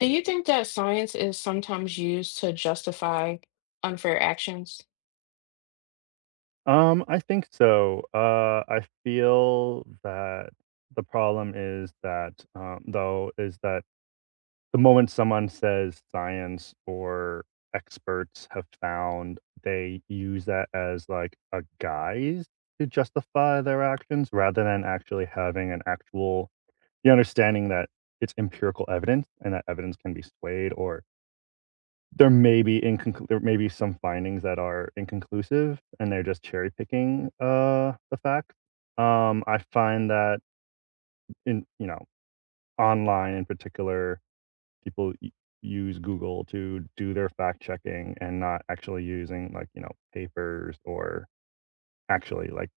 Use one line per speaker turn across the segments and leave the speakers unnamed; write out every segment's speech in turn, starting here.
Do you think that science is sometimes used to justify unfair actions?
I think so. I feel that the problem is that, though, is that the moment someone says science or experts have found, they use that as like a guise to justify their actions rather than actually having an actual the understanding that it's empirical evidence and that evidence can be swayed or there may be some findings that are inconclusive, and they're just cherry picking, the facts. I find that in you know, online in particular, people u use Google to do their fact checking and not actually using, like, you know, papers or actually, like,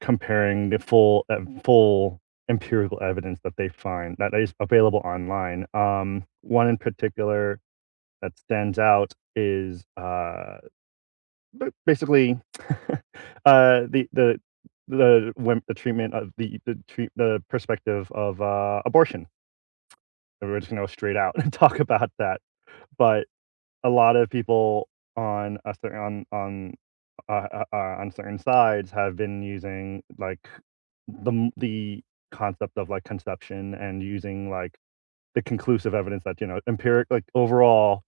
comparing the full full empirical evidence that they find that is available online. One in particular that stands out is, but basically, uh, the the the when the treatment of the treat the perspective of, abortion. And we're just gonna go straight out and talk about that, but a lot of people on a certain on certain sides have been using, like, the concept of, like, conception and using, like, the conclusive evidence that, you know, empiric like, overall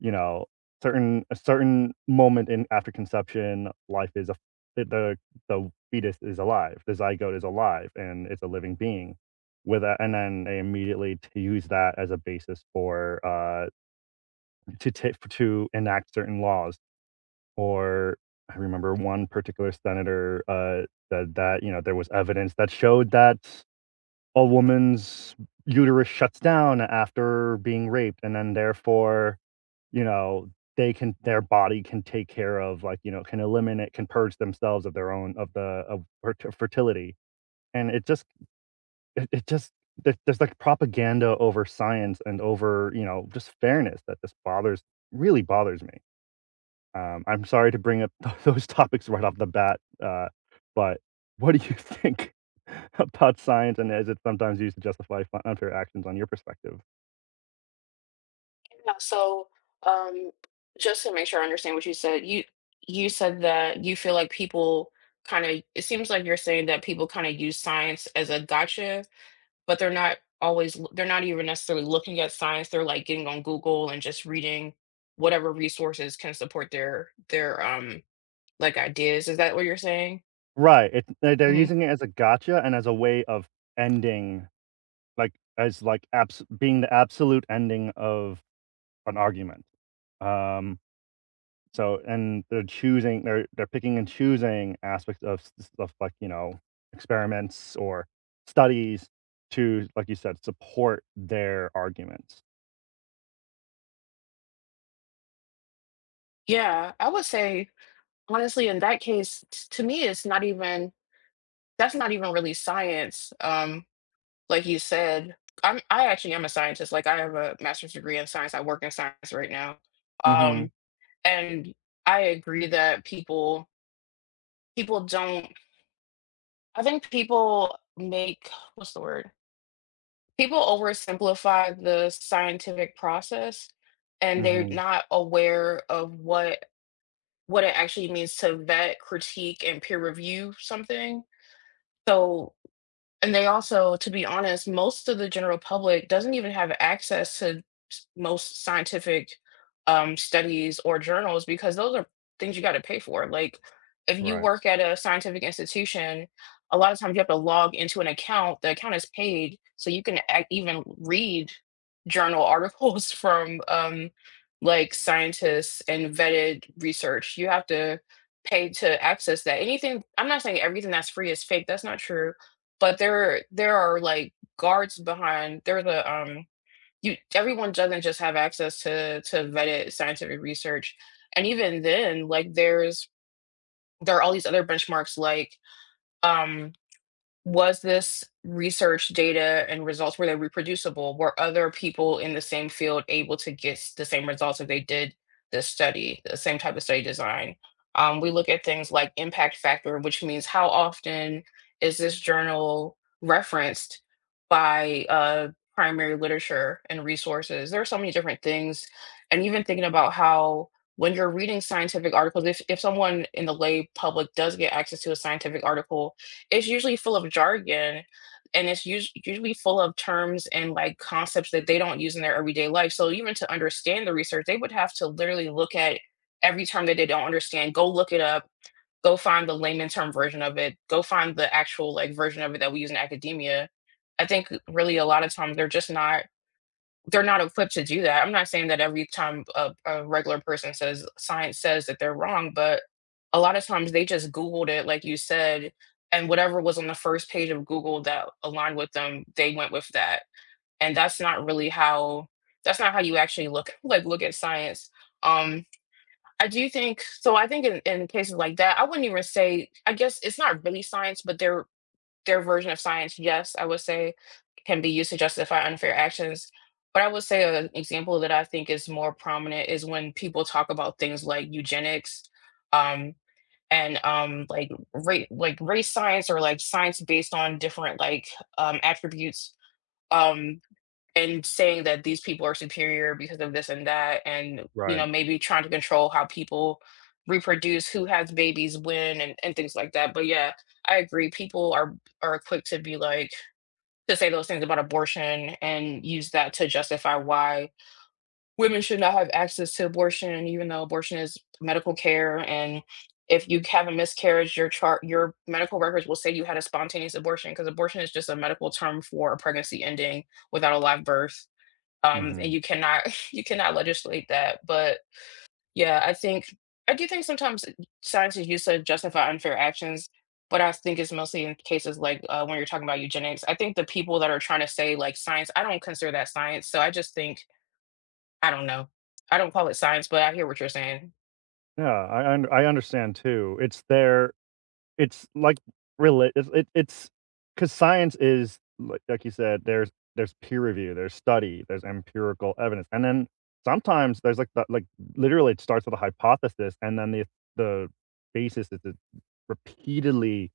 you know, certain a certain moment in after conception, life is a the the the fetus is alive, the zygote is alive, and it's a living being. With a and then they immediately to use that as a basis for, to enact certain laws, or I remember one particular senator, said that, you know, there was evidence that showed that a woman's uterus shuts down after being raped, and then therefore, you know, they can their body can take care of, like, you know, can eliminate can purge themselves of their own of the of fertility, and it just it it just there's, like, propaganda over science and over, you know, just fairness that just bothers really bothers me. I'm sorry to bring up those topics right off the bat, but what do you think about science, and is it sometimes used to justify fun unfair actions on your perspective?
Yeah, so um, just to make sure I understand what you said, you said that you feel like people kind of it seems like you're saying that people kind of use science as a gotcha, but they're not always they're not even necessarily looking at science. They're like getting on Google and just reading whatever resources can support their like ideas. Is that what you're saying?
Right, it they they're
Hmm.
using it as a gotcha and as a way of ending, like, as, like, abs being the absolute ending of an argument, um. So and they're choosing they're picking and choosing aspects of s stuff like, you know, experiments or studies to, like you said, support their arguments.
Yeah, I would say, honestly, in that case, t to me, it's not even that's not even really science, like you said. I actually am a scientist. Like, I have a master's degree in science, I work in science right now,
Mhm,
um, and I agree that people don't. I think people make, what's the word? People oversimplify the scientific process, and they're
mhm,
not aware of what it actually means to vet, critique, and peer review something. So, and they also, to be honest, most of the general public doesn't even have access to most scientific studies or journals, because those are things you got to pay for. Like, if you
right,
work at a scientific institution, a lot of times you have to log into an account. The account is paid, so you can even read journal articles from like scientists and vetted research. You have to pay to access that. Anything, I'm not saying everything that's free is fake. That's not true, but there are, like, guards behind, there's a, you, everyone doesn't just have access to vetted scientific research, and even then, like, there's there are all these other benchmarks, like, um was this research data and results, were they reproducible, were other people in the same field able to get the same results if they did this study, the same type of study design. We look at things like impact factor, which means how often is this journal referenced by primary literature and resources. There are so many different things, and even thinking about how when you're reading scientific articles, if someone in the lay public does get access to a scientific article, it's usually full of jargon, and it's usually full of terms and like concepts that they don't use in their everyday life. So even to understand the research, they would have to literally look at every term that they don't understand, go look it up, go find the layman term version of it, go find the actual like version of it that we use in academia. I think really a lot of times they're not equipped to do that. I'm not saying that every time a regular person says science says that they're wrong, but a lot of times they just Googled it, like you said, and whatever was on the first page of Google that aligned with them, they went with that. And that's not really how that's not how you actually look like look at science. Um, I do think so. I think in cases like that, I wouldn't even say, I guess it's not really science, but there their version of science, yes, I would say can be used to justify unfair actions. But I would say an example that I think is more prominent is when people talk about things like eugenics, um, and like race, science, or like science based on different, like, attributes. Um, and saying that these people are superior because of this and that, and you
right,
know, maybe trying to control how people reproduce, who has babies when, and things like that. But yeah, I agree people are quick to be like to say those things about abortion and use that to justify why women should not have access to abortion, even though abortion is medical care. And if you have a miscarriage, your chart, your medical records will say you had a spontaneous abortion, because abortion is just a medical term for a pregnancy ending without a live birth. And
mhm.
you cannot you cannot legislate that. But yeah, I do think sometimes science is used to justify unfair actions, but I think it's mostly in cases like when you're talking about eugenics. I think the people that are trying to say like science, I don't consider that science. So I just think, I don't know. I don't call it science, but I hear what you're saying.
Yeah, I understand too. It's their. It's like real. It's because science is li like you said, there's peer review, there's study, there's empirical evidence, and then sometimes there's, like, the like, literally, it starts with a hypothesis, and then the basis is to repeatedly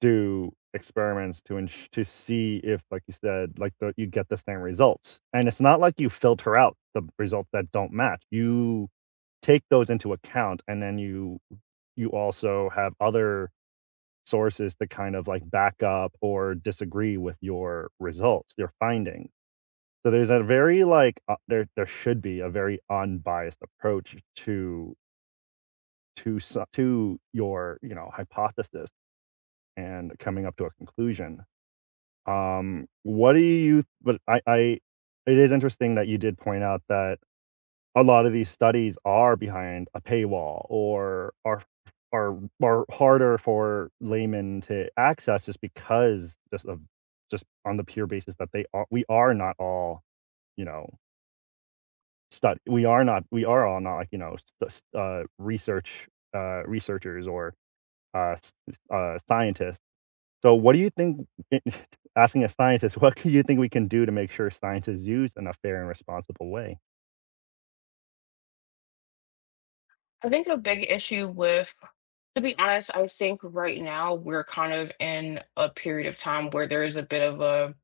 do experiments to ensu to see if, like you said, like, the you get the same results, and it's not like you filter out the results that don't match. You take those into account, and then you also have other sources to kind of, like, back up or disagree with your results, your findings. So there's a very, like, there there should be a very unbiased approach to to your, you know, hypothesis and coming up to a conclusion. What do you but I it is interesting that you did point out that a lot of these studies are behind a paywall or are are harder for laymen to access just because just of just on the pure basis that they are we are not all, you know, stud we are not we are all not like, you know, st st researchers or, s scientists. So what do you think asking a scientist, what do you think we can do to make sure science is used in a fair and responsible way?
I think a big issue with, to be honest, I think right now we're kind of in a period of time where there is a bit of a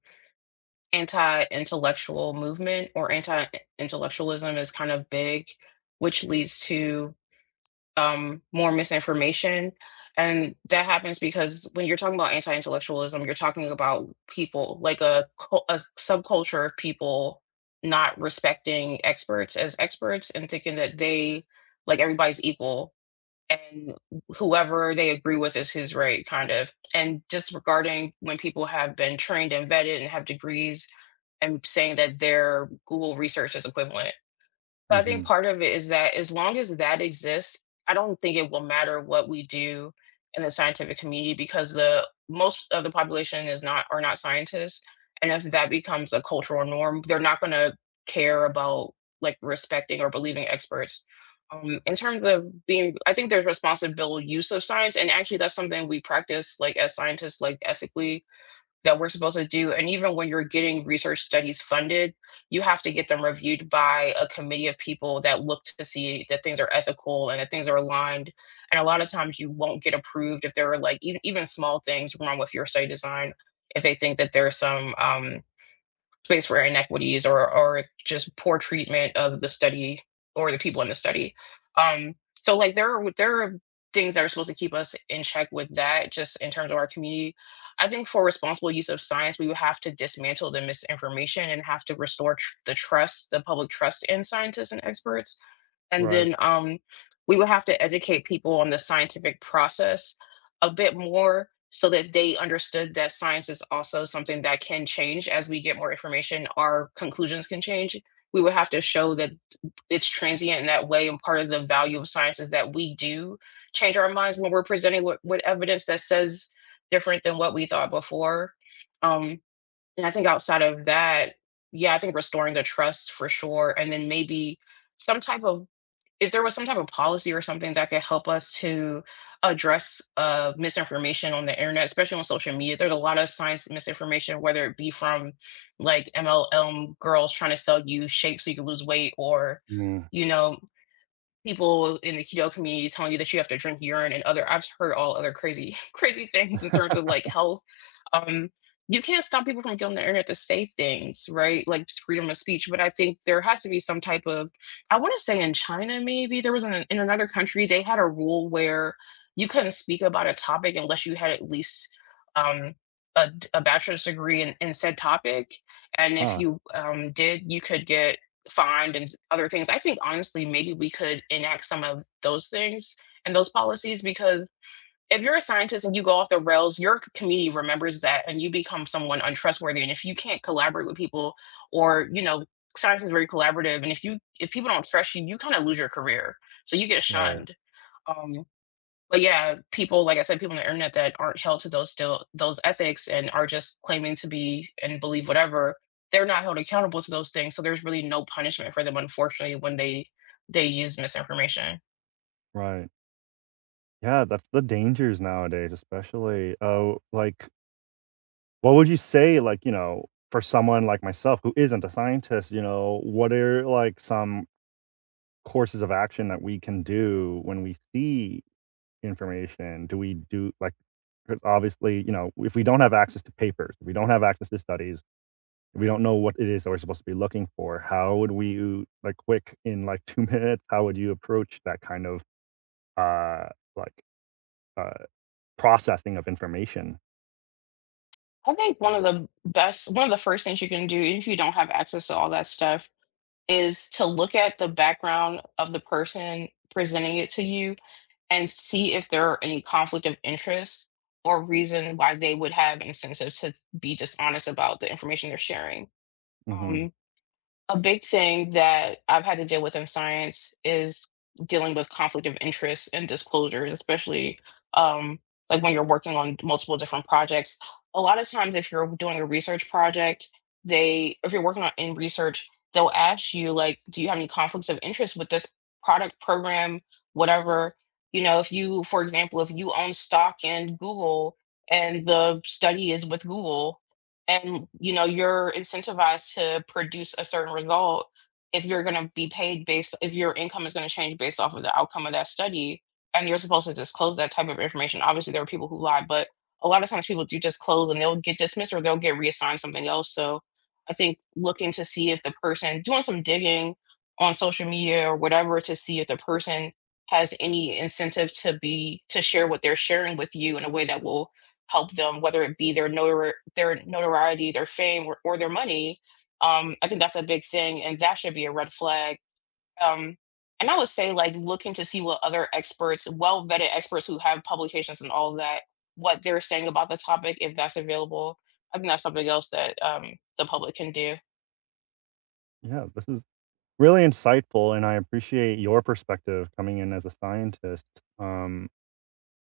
anti-intellectual movement, or anti-intellectualism is kind of big, which leads to more misinformation. And that happens because when you're talking about anti-intellectualism, you're talking about people like a, a subculture of people not respecting experts as experts, and thinking that they, like, everybody's equal, and whoever they agree with is who's right, kind of. And just regarding when people have been trained and vetted and have degrees, and saying that their Google research is equivalent. I think
Mhm.
part of it is that as long as that exists, I don't think it will matter what we do in the scientific community, because the most of the population is not are not scientists, and if that becomes a cultural norm, they're not gonna care about, like, respecting or believing experts. In terms of being, I think there's responsible use of science, and actually that's something we practice, like, as scientists, like, ethically, that we're supposed to do. And even when you're getting research studies funded, you have to get them reviewed by a committee of people that look to see that things are ethical and that things are aligned. And a lot of times you won't get approved if there are like even small things wrong with your study design. If they think that there's some space for inequities, or just poor treatment of the study or the people in the study. So like there are things that are supposed to keep us in check with that, just in terms of our community. I think for responsible use of science, we would have to dismantle the misinformation and have to restore the trust, the public trust in scientists and experts, and
Right.
then, we would have to educate people on the scientific process a bit more, so that they understood that science is also something that can change. As we get more information, our conclusions can change. We would have to show that it's transient in that way, and part of the value of science is that we do change our minds when we're presenting with evidence that says different than what we thought before. um, and I think outside of that, yeah, I think restoring the trust for sure, and then maybe some type of, if there was some type of policy or something that could help us to address misinformation on the internet, especially on social media. There's a lot of science misinformation, whether it be from like MLM girls trying to sell you shakes so you can lose weight, or,
Mm.
you know, people in the keto community telling you that you have to drink urine, and other, I've heard all other crazy crazy things in terms of like health. Um, you can't stop people from getting on the internet to say things, right? Like, it's freedom of speech. But I think there has to be some type of, I want to say in China maybe there was an, in another country they had a rule where you couldn't speak about a topic unless you had at least um, a, a bachelor's degree in said topic. And if
Huh.
you did, you could get fined and other things. I think honestly, maybe we could enact some of those things and those policies, because if you're a scientist and you go off the rails, your community remembers that, and you become someone untrustworthy. And if you can't collaborate with people, or, you know, science is very collaborative, and if people don't trust you, you kind of lose your career. So you get
Right.
shunned. Um but yeah, people, like I said, people on the internet that aren't held to those still those ethics and are just claiming to be and believe whatever, they're not held accountable to those things. So there's really no punishment for them, unfortunately, when they use misinformation.
Right. Yeah, that's the dangers nowadays, especially. Oh, like, what would you say, like, you know, for someone like myself who isn't a scientist, you know, what are like some courses of action that we can do when we see information? Do we do like? Because obviously, you know, if we don't have access to papers, if we don't have access to studies, if we don't know what it is that we're supposed to be looking for, how would we like quick in like 2 minutes, how would you approach that kind of, uh, like, uh, processing of information?
I think one of the best, one of the first things you can do, even if you don't have access to all that stuff, is to look at the background of the person presenting it to you, and see if there are any conflict of interest or reason why they would have incentive to be dishonest about the information they're sharing.
Mhm.
Um, a big thing that I've had to deal with in science is dealing with conflict of interest and disclosures, especially, um, like when you're working on multiple different projects. A lot of times, if you're doing a research project, they, if you're working on in research, they'll ask you, like, do you have any conflicts of interest with this product, program, whatever? You know, if you, for example, if you own stock in Google, and the study is with Google, and you know you're incentivized to produce a certain result, if you're going to be paid based, if your income is going to change based off of the outcome of that study, and you're supposed to disclose that type of information. Obviously there are people who lie, but a lot of times people do disclose, and they'll get dismissed or they'll get reassigned something else. So I think looking to see if the person, doing some digging on social media or whatever to see if the person has any incentive to be to share what they're sharing with you in a way that will help them, whether it be their their notoriety, their fame, or their money. I think that's a big thing, and that should be a red flag. Um, and I would say, like, looking to see what other experts, well vetted experts who have publications and all that, what they're saying about the topic, if that's available. I think that's something else that the public can do.
Yeah, this is really insightful, and I appreciate your perspective coming in as a scientist. Um,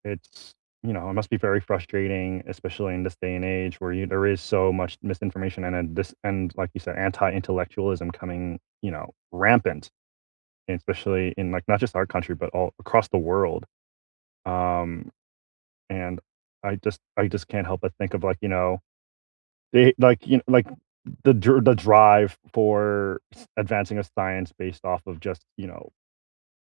it's you know, it must be very frustrating, especially in this day and age where you there is so much misinformation and this and like you said, anti-intellectualism coming, you know, rampant, especially in like not just our country, but all across the world. Um, and I just can't help but think of like, you know, they like you know, like the drive for advancing of science based off of just, you know,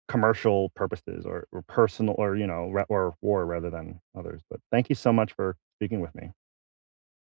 commercial purposes or personal or, you know, ra or war rather than others, but thank you so much for speaking with me.